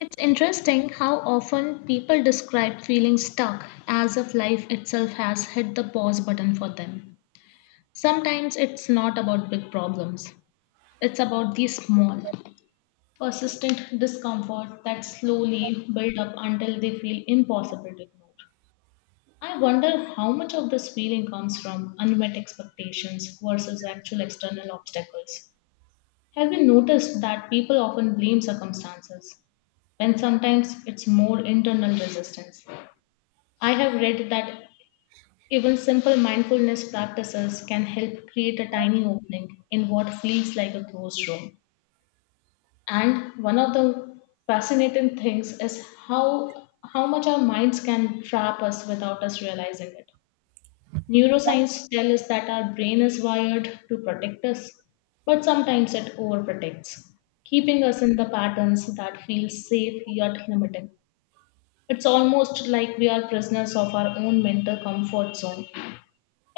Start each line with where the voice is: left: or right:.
left: It's interesting how often people describe feeling stuck as if life itself has hit the pause button for them. Sometimes it's not about big problems, it's about the small, persistent discomfort that slowly build up until they feel impossible to ignore. I wonder how much of this feeling comes from unmet expectations versus actual external obstacles. Have you noticed that people often blame circumstances when sometimes it's more internal resistance? I have read that even simple mindfulness practices can help create a tiny opening in what feels like a closed room. And one of the fascinating things is how much our minds can trap us without us realizing it. Neuroscience tells us that our brain is wired to protect us, but sometimes it overprotects, keeping us in the patterns that feel safe yet limiting. It's almost like we are prisoners of our own mental comfort zone.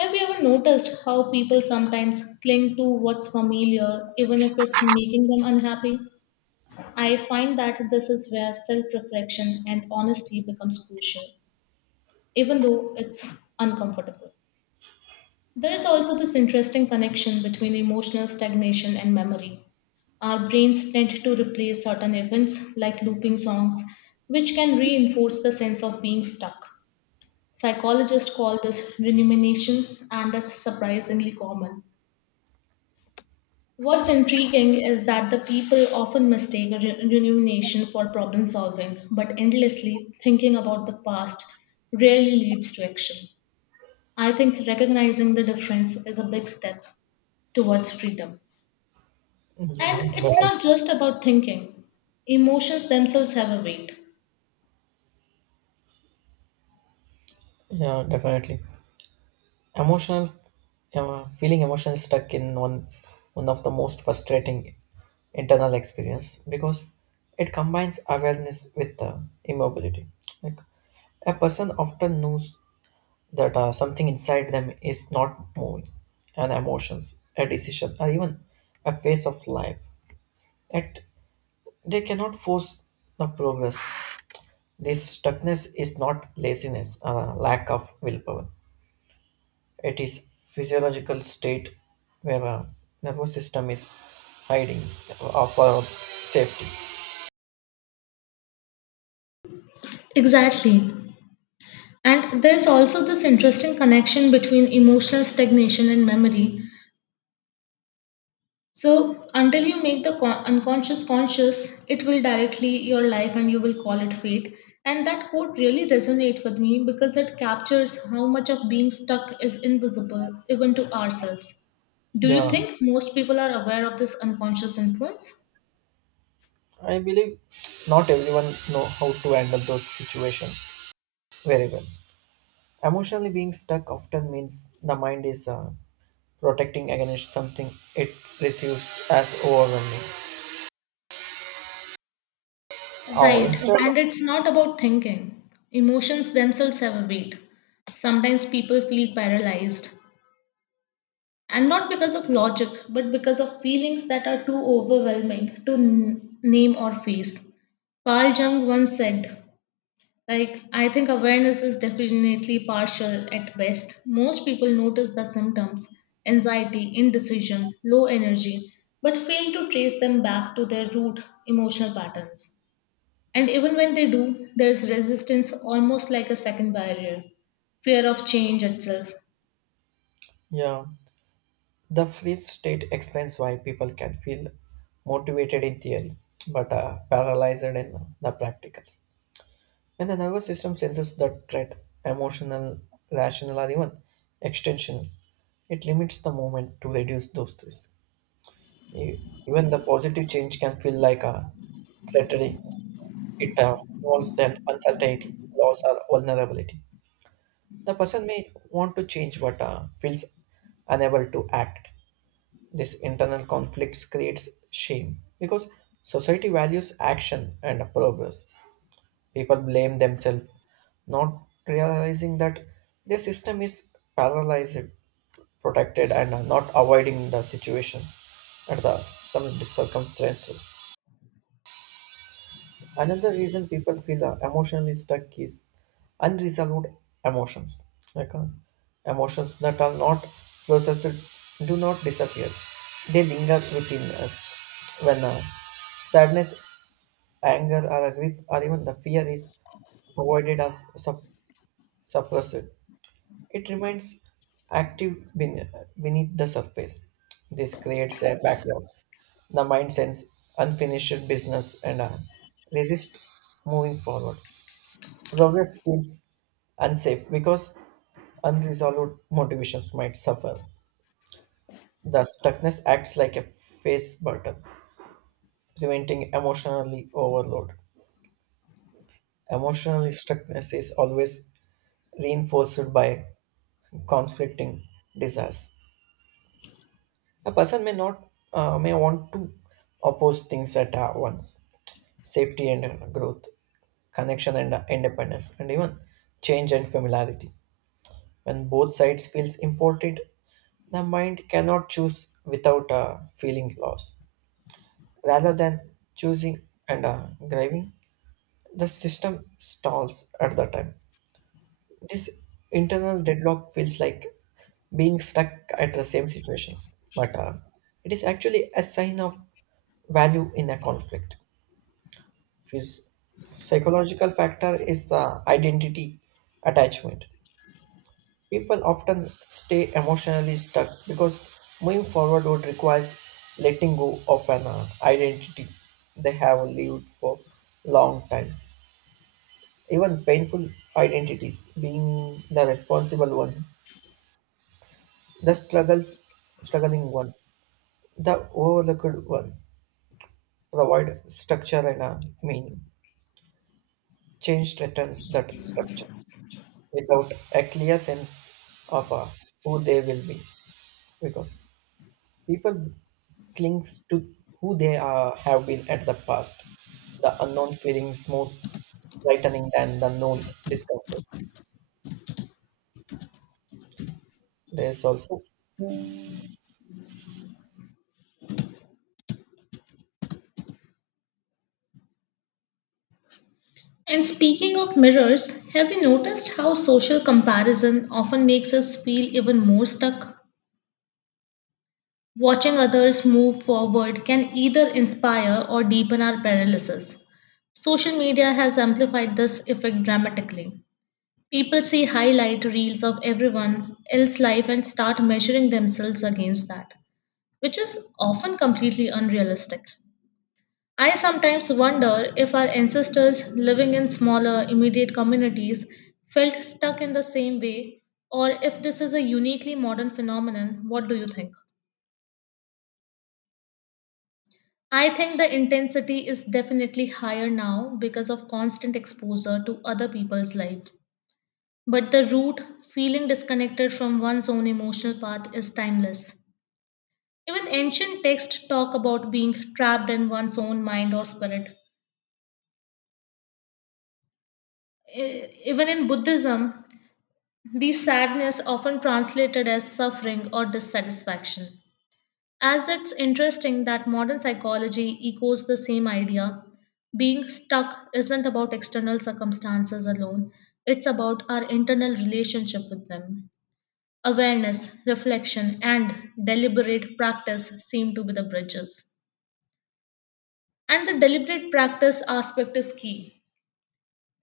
left: Have you ever noticed how people sometimes cling to what's familiar even if it's making them unhappy? I find that this is where self reflection and honesty becomes crucial, even though it's uncomfortable. There is also this interesting connection between emotional stagnation and memory. Our brains tend to replay certain events, like looping songs, which can reinforce the sense of being stuck. Psychologists call this rumination, and it's surprisingly common. What's intriguing is that the people often mistake rumination for problem solving, but endlessly thinking about the past rarely leads to action. I think recognizing the difference is a big step towards freedom.
right: Yeah,
left: And it's
right: defi-
left: not just about thinking, emotions themselves have a weight.
right: yeah, definitely. Emotional, feeling emotional stuck in one of the most frustrating internal experience because it combines awareness with immobility. Like a person often knows that something inside them is not moving, an emotions, a decision, or even a phase of life. Yet they cannot force the progress. This stuckness is not laziness or a lack of willpower. It is physiological state where a nervous system is hiding for safety.
left: Exactly. And there's also this interesting connection between emotional stagnation and memory. So, until you make the unconscious conscious, it will directly your life and you will call it fate. And that quote really resonates with me because it captures how much of being stuck is invisible even to ourselves. Do you
right: Yeah,
left: think most people are aware of this unconscious influence?
right: I believe not everyone know how to handle those situations very well. Emotionally being stuck often means the mind is protecting against something it receives as overwhelming. Oh,
left: Right,
right: instead,
left: and it's not about thinking. Emotions themselves have a weight. Sometimes people feel paralyzed, and not because of logic, but because of feelings that are too overwhelming to name or face. Carl Jung once said, like, I think awareness is definitely partial at best. Most people notice the symptoms, anxiety, indecision, low energy, but fail to trace them back to their root emotional patterns. And even when they do, there is resistance almost like a second barrier fear of change itself.
right: yeah, the freeze state explains why people can feel motivated in theory but paralyzed in the practicals. When the nervous system senses the threat, emotional, rational, or even extensional, it limits the movement to reduce those stress. E- Even the positive change can feel like a threatening. It involves the uncertainty, loss, or vulnerability. The person may want to change but feels unable to act. This internal conflict creates shame because society values action and progress. People blame themselves, not realizing that their system is paralyzed, protected, and are not avoiding the situations and the some circumstances. Another reason people feel emotionally stuck is unresolved emotions. Like emotions that are not processed do not disappear. They linger within us. When sadness, anger, or grief, or even the fear is avoided as suppressed. It remains active beneath the surface. This creates a backlog. The mind sends unfinished business and resist moving forward. Progress feels unsafe because unresolved motivations might suffer. The stuckness acts like a face button, preventing emotionally overload. Emotional stuckness is always reinforced by conflicting desires. A person may not may want to oppose things at once: safety and growth, connection and independence, and even change and familiarity. When both sides feels important, the mind cannot choose without feeling loss. Rather than choosing and grieving, the system stalls at the time. This internal deadlock feels like being stuck at the same situations, but it is actually a sign of value in a conflict. Phys- Psychological factor is the identity attachment. People often stay emotionally stuck because moving forward would requires letting go of an identity they have lived for long time. Even painful identities, being the responsible one. The struggling one, the overlooked one, provide structure and a meaning. Change threatens that structure without a clear sense of who they will be, because people clings to who they are, have been at the past. The unknown feelings more frightening than the known discomfort. There is also.
left: And speaking of mirrors, have you noticed how social comparison often makes us feel even more stuck? Watching others move forward can either inspire or deepen our paralysis. Social media has amplified this effect dramatically. People see highlight reels of everyone else's life and start measuring themselves against that, which is often completely unrealistic. I sometimes wonder if our ancestors living in smaller, immediate communities felt stuck in the same way, or if this is a uniquely modern phenomenon. What do you think? I think the intensity is definitely higher now because of constant exposure to other people's life. But the root, feeling disconnected from one's own emotional path, is timeless. Even ancient texts talk about being trapped in one's own mind or spirit. Even in Buddhism, the sadness often translated as suffering or dissatisfaction. As it's interesting that modern psychology echoes the same idea, being stuck isn't about external circumstances alone, it's about our internal relationship with them. Awareness, reflection, and deliberate practice seem to be the bridges. And the deliberate practice aspect is key.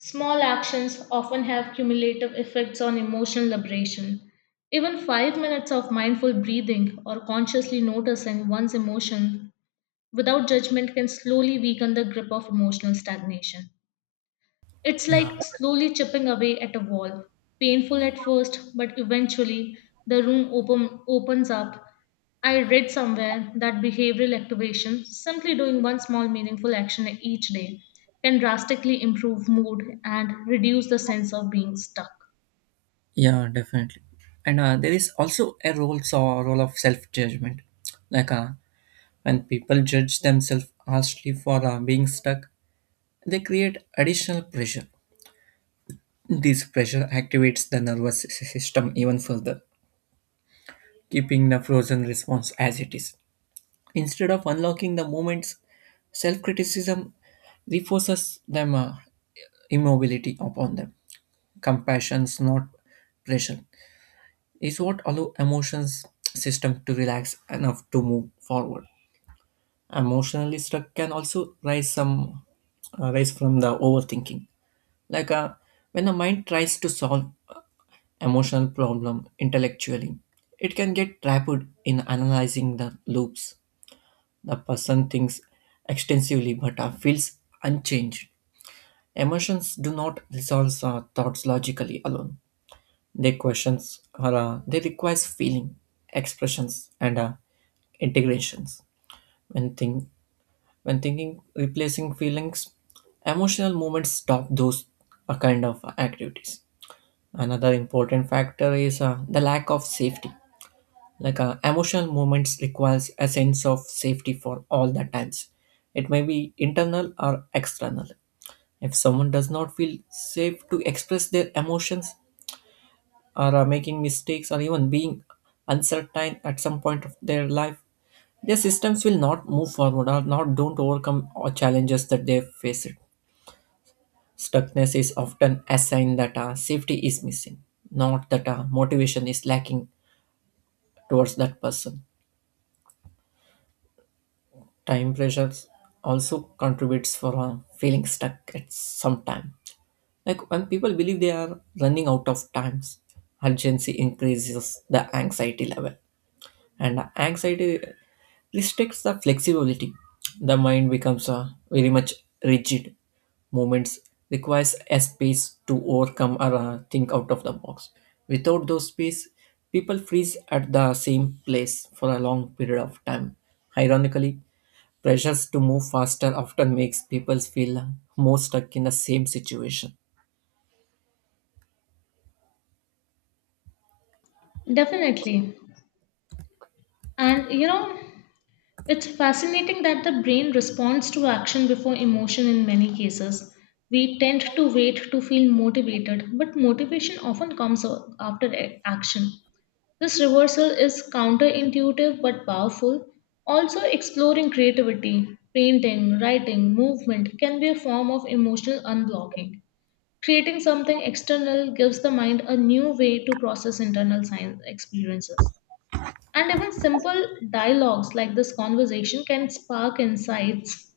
left: Small actions often have cumulative effects on emotional liberation. Even 5 minutes of mindful breathing or consciously noticing one's emotion without judgment can slowly weaken the grip of emotional stagnation. It's
right: Yeah,
left: like slowly chipping away at a wall. Painful at first, but eventually the opens up. I read somewhere that behavioral activation, simply doing one small meaningful action each day, can drastically improve mood and reduce the sense of being stuck.
right: yeah, definitely. And there is also a role, so role of self judgment. Like when people judge themselves harshly for being stuck, they create additional pressure. This pressure activates the system even further, keeping the frozen response as it is. Instead of unlocking the moments, self criticism reinforces them immobility upon them. Compassion's not pressure is what allow emotions system to relax enough to move forward. Emotionally stuck can also rise from the overthinking. Like when the mind tries to solve emotional problem intellectually, it can get trapped in analyzing the loops. The person thinks extensively but feels unchanged. Emotions do not resolve thoughts logically alone. They questions or they requires feeling, expressions, and integrations. When think when thinking replacing feelings, emotional movements stop those kind of activities. Another important factor is the lack of safety. Like emotional movements requires a sense of safety for all the times. It may be internal or external. If someone does not feel safe to express their emotions or are making mistakes or even being uncertain at some point of their life, their systems will not move forward or not don't overcome or challenges that they face it. Stuckness is often a sign that safety is missing, not that motivation is lacking towards that person. Time pressures also contributes for feeling stuck at some time. Like when people believe they are running out of times, urgency increases the anxiety level, and anxiety restricts the flexibility. The mind becomes very much rigid. Movements requires a space to overcome or think out of the box. Without those space, people freeze at the same place for a long period of time. Ironically, pressures to move faster often makes people feel more stuck in the same situation.
left: Definitely. And you know, it's fascinating that the brain responds to action before emotion in many cases. We tend to wait to feel motivated, but motivation often comes after action. This reversal is counterintuitive but powerful. Also, exploring creativity, painting, writing, movement can be a form of emotional unblocking. Creating something external gives the mind a new way to process internal science experiences. And even simple dialogues like this conversation can spark insights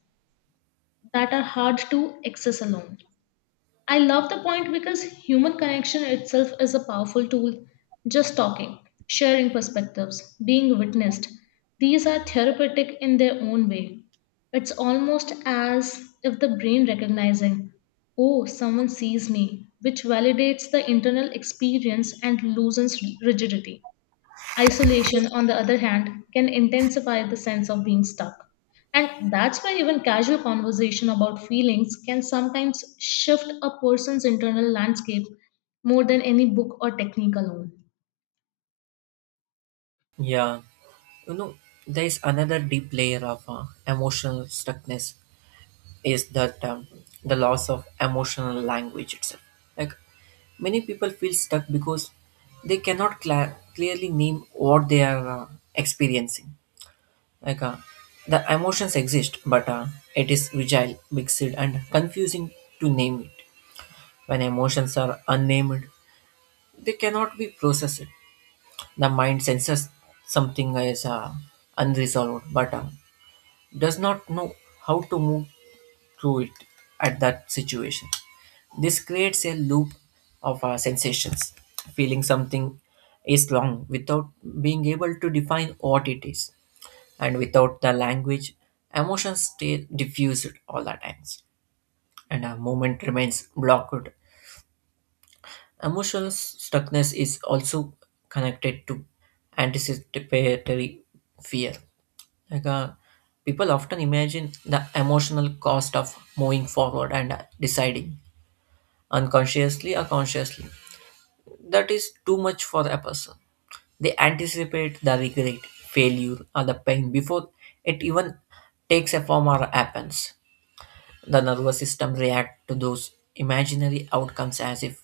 left: that are hard to access alone. I love the point because human connection itself is a powerful tool. Just talking, sharing perspectives, being witnessed, these are therapeutic in their own way. It's almost as if the brain recognizing, oh, someone sees me, which validates the internal experience and loosens rigidity. Isolation, on the other hand, can intensify the sense of being stuck. And that's why even casual conversation about feelings can sometimes shift a person's internal landscape more than any book or technique alone.
right: Yeah, you know, there is another deep layer of emotional stuckness is that the loss of emotional language itself. Like many people feel stuck because they cannot cla clearly name what they are experiencing. Like the emotions exist, but it is fragile, mixed, and confusing to name it. When emotions are unnamed, they cannot be processed. The mind senses something is unresolved, but does not know how to move through it at that situation. This creates a loop of our sensations. Feeling something is wrong without being able to define what it is, and without the language, emotions stay diffused all the times, and a moment remains blocked. Emotional stuckness is also connected to anticipatory fear. Like people often imagine the emotional cost of moving forward and deciding unconsciously or consciously, that is too much for a person. They anticipate the regret, failure, or the pain before it even takes a form or happens. The nervous system reacts to those imaginary outcomes as if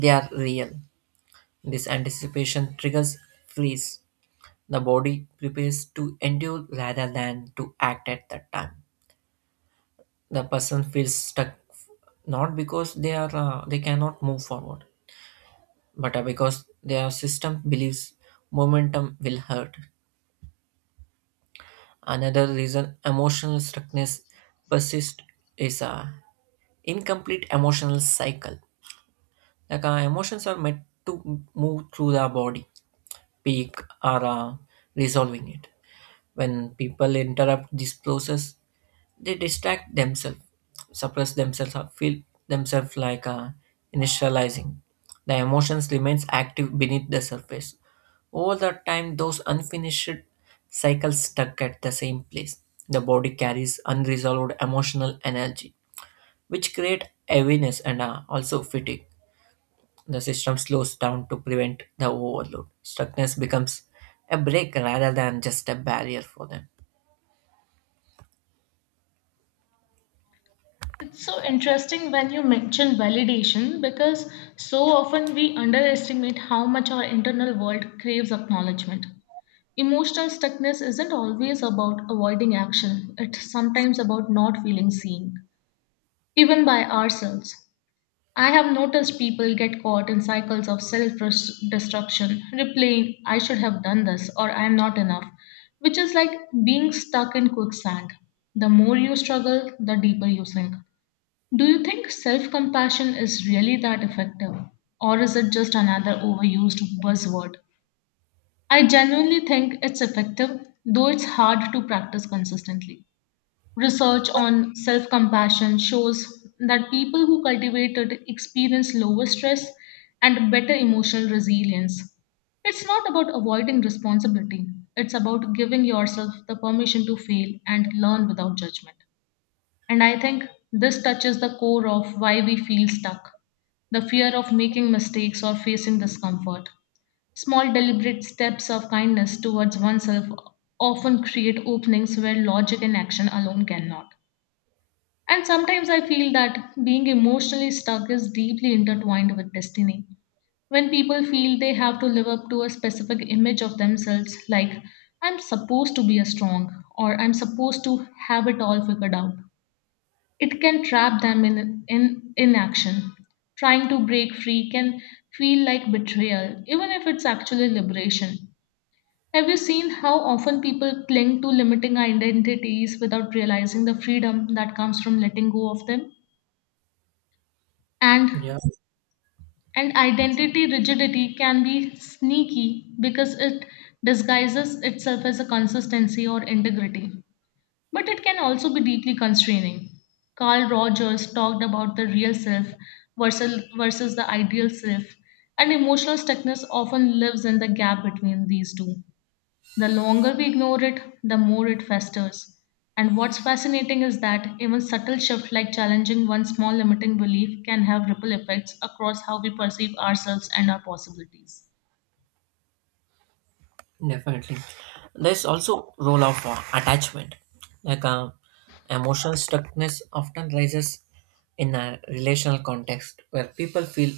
right: they are real. This anticipation triggers freeze. The body prepares to endure rather than to act at that time. The person feels stuck not because they cannot move forward but because their system believes momentum will hurt. Another reason emotional stuckness persists is a incomplete emotional cycle. Like our emotions are meant to move through the body, peak or resolving it. When people interrupt this process, they distract themselves, suppress themselves, or feel themselves like initializing. The emotions remains active beneath the surface. Over the time, those unfinished cycles stuck at the same place. The body carries unresolved emotional energy, which create heaviness and also fatigue. The system slows down to prevent the overload. Stuckness becomes a break rather than just a barrier for them.
left: It's so interesting when you mention validation because so often we underestimate how much our internal world craves acknowledgement. Emotional stuckness isn't always about avoiding action, it's sometimes about not feeling seen, even by ourselves. I have noticed people get caught in cycles of self destruction, replaying, I should have done this or I am not enough, which is like being stuck in quicksand. The more you struggle, the deeper you sink. Do you think self compassion is really that effective? Or is it just another overused buzzword? I genuinely think it's effective, though it's hard to practice consistently. Research on self compassion shows that people who cultivate it experience lower stress and better emotional resilience. It's not about avoiding responsibility, it's about giving yourself the permission to fail and learn without judgment. And I think this touches the core of why we feel stuck the fear of making mistakes or facing discomfort. Small, deliberate steps of kindness towards oneself often create openings where logic and action alone cannot. And sometimes I feel that being emotionally stuck is deeply intertwined with destiny. When people feel they have to live up to a specific image of themselves, like, I'm supposed to be a strong, or I'm supposed to have it all figured out, it can trap them in inaction. Trying to break free can feel like betrayal, even if it's actually liberation. Have you seen how often people cling to limiting identities without realizing the freedom that comes from letting go of them?
right: Yeah.
left: and and identity rigidity can be sneaky because it disguises itself as a consistency or integrity, but it can also be deeply constraining. Carl Rogers talked about the real self versus the ideal self, and emotional stuckness often lives in the gap between these two. The longer we ignore it, the more it festers. And what's fascinating is that even subtle shifts like challenging one small limiting belief can have ripple effects across how we perceive ourselves and our possibilities.
right: Definitely. There's also role of attachment. Like emotional stuckness often rises in a relational context where people feel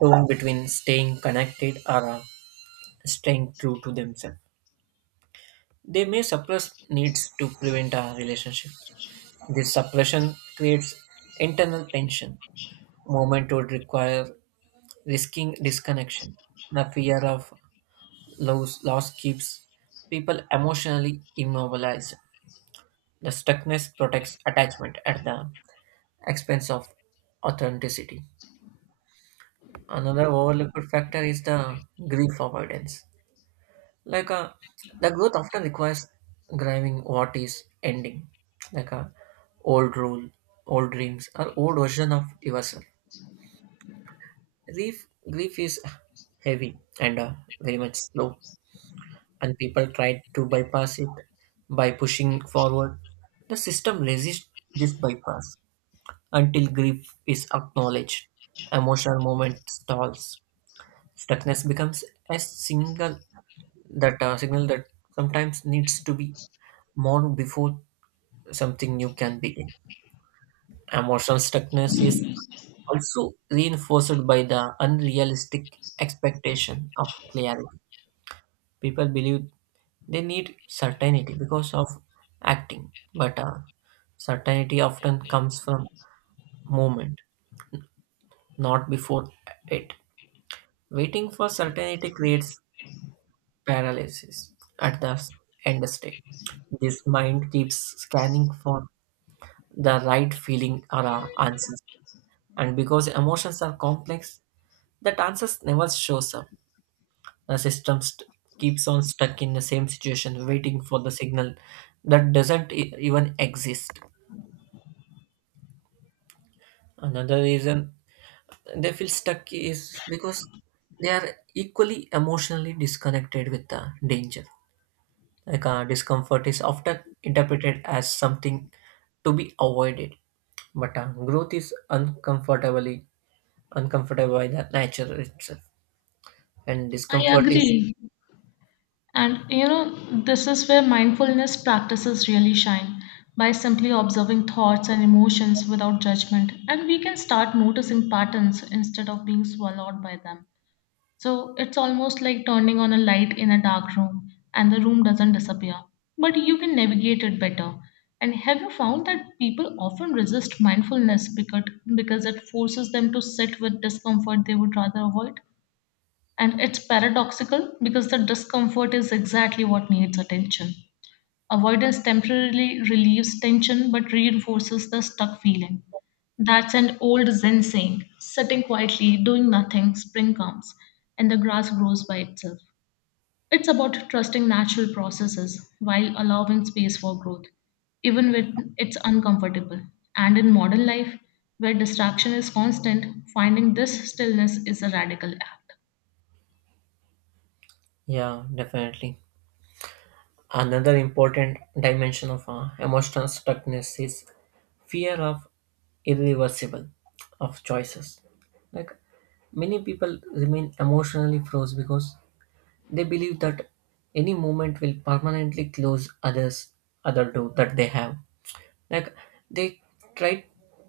right: torn between staying connected or staying true to themselves. They may suppress needs to prevent a relationship. This suppression creates internal tension. Moment would require risking disconnection. The fear of loss keeps people emotionally immobilized. The stuckness protects attachment at the expense of authenticity. Another overlooked factor is the grief avoidance. Like the growth often requires grieving what is ending, like a old rule, old dreams, or old version of yourself. Grief is heavy and very much slow, and people try to bypass it by pushing forward. The system resists this bypass. Until grief is acknowledged, emotional movement stalls. Stuckness becomes a single that signal that sometimes needs to be mourned before something new can begin. Emotional stuckness is also reinforced by the unrealistic expectation of clarity. People believe they need certainty because of acting, but certainty often comes from movement, not before it. Waiting for certainty creates paralysis at the end state. This mind keeps scanning for the right feeling or answers. And because emotions are complex, that answers never shows up. The keeps on stuck in the same situation, waiting for the signal that doesn't even exist. Another reason they feel stuck is because they are equally emotionally disconnected with the danger. Like discomfort is often interpreted as something to be avoided, but growth is uncomfortably uncomfortable by the nature itself, and
left: I
right: discomfort is
left: agree. And you know, this is where mindfulness practices really shine by simply observing thoughts and emotions without judgment. And we can start noticing patterns instead of being swallowed by them. So it's almost like turning on a light in a dark room and the room doesn't disappear, but you can navigate it better. And have you found that people often resist mindfulness because it forces them to sit with discomfort they would rather avoid? And it's paradoxical because the discomfort is exactly what needs attention. Avoidance temporarily relieves tension but reinforces the stuck feeling. That's an old Zen saying sitting quietly, doing nothing, spring comes, and the grass grows by itself. It's about trusting natural processes while allowing space for growth, even when it's uncomfortable. And in modern life, where distraction is constant, finding this stillness is a radical act.
right: yeah definitely another important dimension of emotional stuckness is fear of irreversible of choices. Like many people remain emotionally froze because they believe that any movement will permanently close other door that they have. Like they try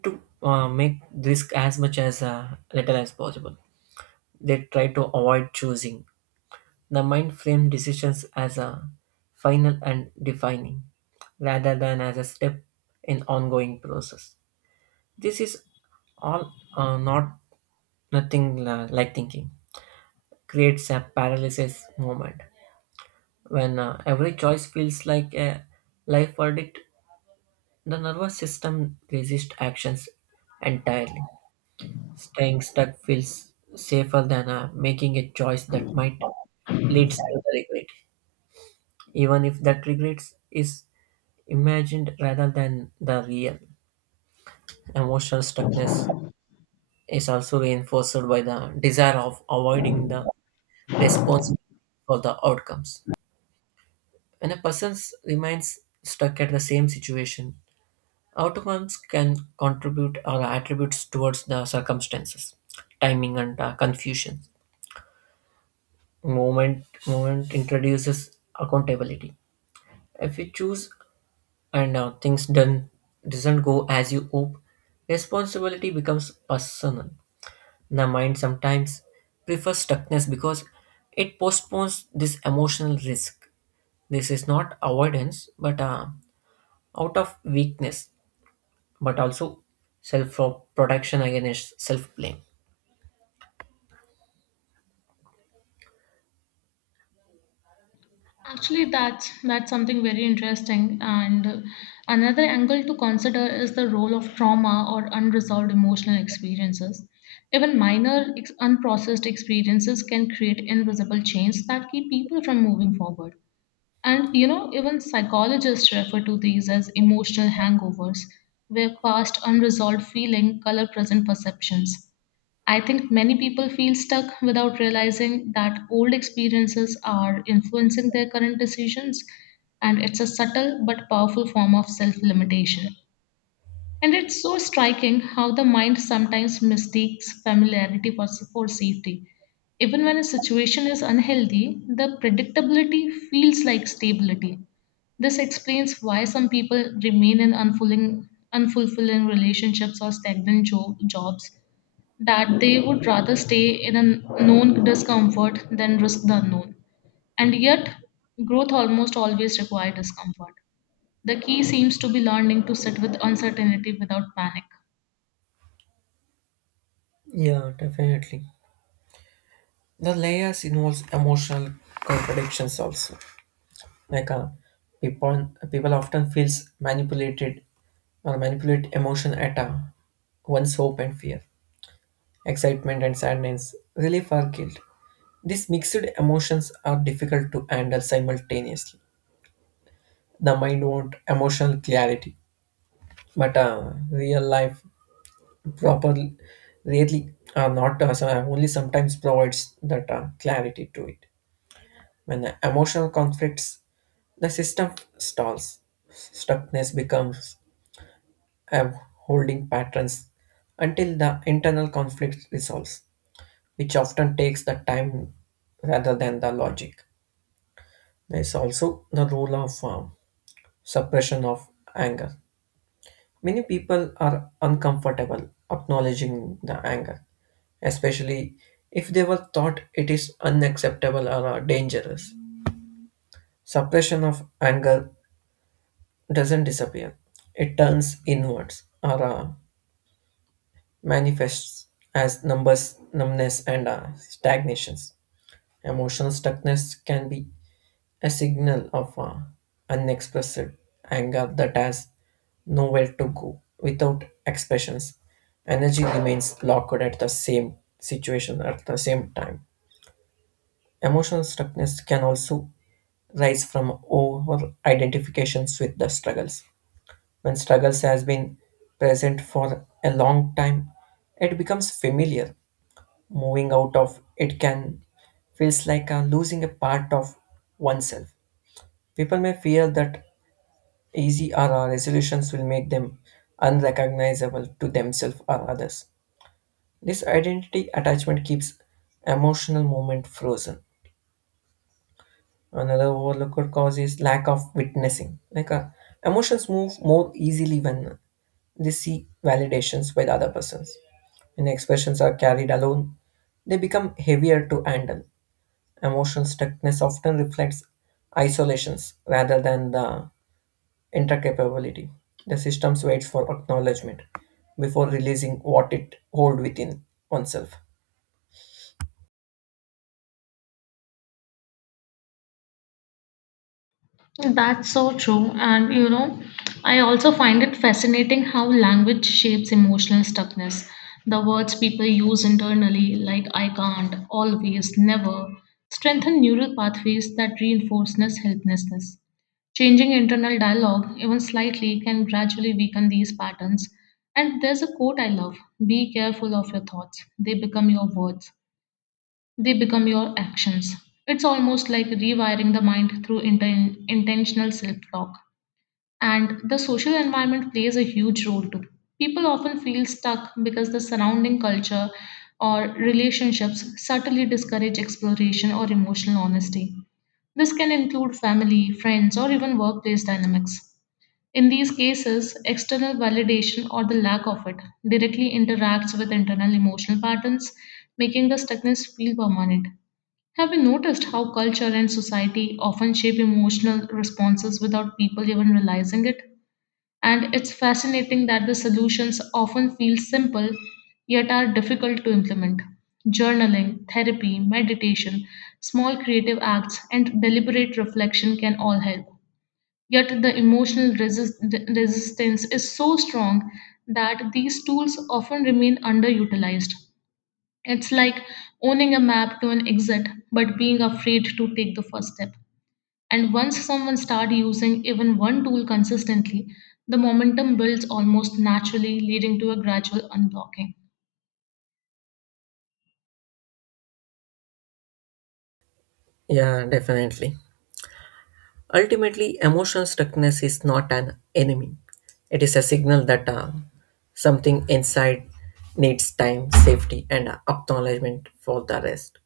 right: to make risk as much as little as possible. They try to avoid choosing. The mind frame decisions as a final and defining rather than as a step in ongoing process. This is all not nothing like thinking creates a paralysis moment. When every choice feels like a life verdict, the nervous system resists actions entirely. Staying stuck feels safer than making a choice that might lead to the regret, even if that regret is imagined rather than the real. Emotional stuckness is also reinforced by the desire of avoiding the responsibility for the outcomes. When a person remains stuck at the same situation, outcomes can contribute or attributes towards the circumstances, timing, and confusion. Moment introduces accountability. If you choose and things done doesn't go as you hope, responsibility becomes personal. The mind sometimes prefers stuckness because it postpones this emotional risk. This is not avoidance, but out of weakness, but also self protection against self blame.
left: Actually, that's something very interesting. And another angle to consider is the role of trauma or unresolved emotional experiences. Even minor unprocessed experiences can create invisible chains that keep people from moving forward. And you know, even psychologists refer to these as emotional hangovers, where past unresolved feeling color present perceptions. I think many people feel stuck without realizing that old experiences are influencing their current decisions, and it's a subtle but powerful form of self limitation. And it's so striking how the mind sometimes mistakes familiarity for safety. Even when a situation is unhealthy, the predictability feels like stability. This explains why some people remain in unfulfilling relationships or stagnant jobs that they would rather stay in a known discomfort than risk the unknown. And yet, growth almost always requires discomfort. The key seems to be learning to sit with uncertainty without panic.
right: Yeah, definitely. The layers involves emotional contradictions also. Like people often feels manipulated or manipulate emotion at once hope and fear, excitement and sadness, relief or guilt. These mixed emotions are difficult to handle simultaneously. The mind wants emotional clarity, but real life properly, really are not so only sometimes provides that clarity to it. When the emotional conflicts, the system stalls. Stuckness becomes a holding patterns until the internal conflict resolves, which often takes the time rather than the logic. There is also the role of suppression of anger. Many people are uncomfortable acknowledging the anger, especially if they were thought it is unacceptable or dangerous. Suppression of anger doesn't disappear. It turns inwards or manifests as numbness, and stagnations. Emotional stuckness can be a signal of unexpressed anger that has nowhere to go without expressions. Energy remains locked at the same situation at the same time. Emotional stuckness can also rise from over identifications with the struggles. When struggles has been present for a long time, it becomes familiar. Moving out of it can feels like losing a part of oneself. People may fear that easy or resolutions will make them unrecognizable to themselves or others. This identity attachment keeps emotional moment frozen. Another overlooked cause is lack of witnessing. Like emotions move more easily when they see validations by the other persons. When expressions are carried alone, they become heavier to handle. Emotional stuckness often reflects isolations rather than the intercapability. The system waits for acknowledgement before releasing what it holds within oneself.
left: That's so true. And you know, I also find it fascinating how language shapes emotional stuckness. The words people use internally, like I can't, always, never, strengthen neural pathways that reinforce this helplessness. Changing internal dialogue, even slightly, can gradually weaken these patterns. And there's a quote I love: be careful of your thoughts, they become your words. They become your actions. It's almost like rewiring the mind through intentional self talk. And the social environment plays a huge role too. People often feel stuck because the surrounding culture or relationships subtly discourage exploration or emotional honesty. This can include family, friends, or even workplace dynamics. In these cases, external validation or the lack of it directly interacts with internal emotional patterns, making the stuckness feel permanent. Have you noticed how culture and society often shape emotional responses without people even realizing it? And it's fascinating that the solutions often feel simple yet are difficult to implement. Journaling, therapy, meditation, small creative acts, and deliberate reflection can all help. Yet the emotional resistance is so strong that these tools often remain underutilized. It's like owning a map to an exit, but being afraid to take the first step. And once someone starts using even one tool consistently, the momentum builds almost naturally, leading to a gradual unblocking.
right: Yeah, definitely. Ultimately, emotional stuckness is not an enemy. It is a signal that something inside needs time, safety, and acknowledgement for the rest.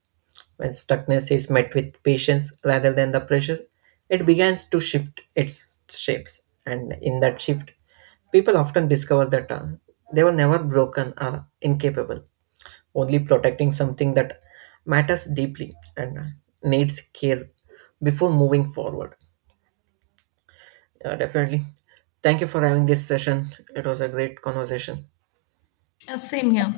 right: When stuckness is met with patience rather than the pressure, it begins to shift its shapes. And in that shift, people often discover that they were never broken or incapable, only protecting something that matters deeply and needs care before moving forward. Definitely. Thank you for having this session. It was a great conversation.
left: Same here.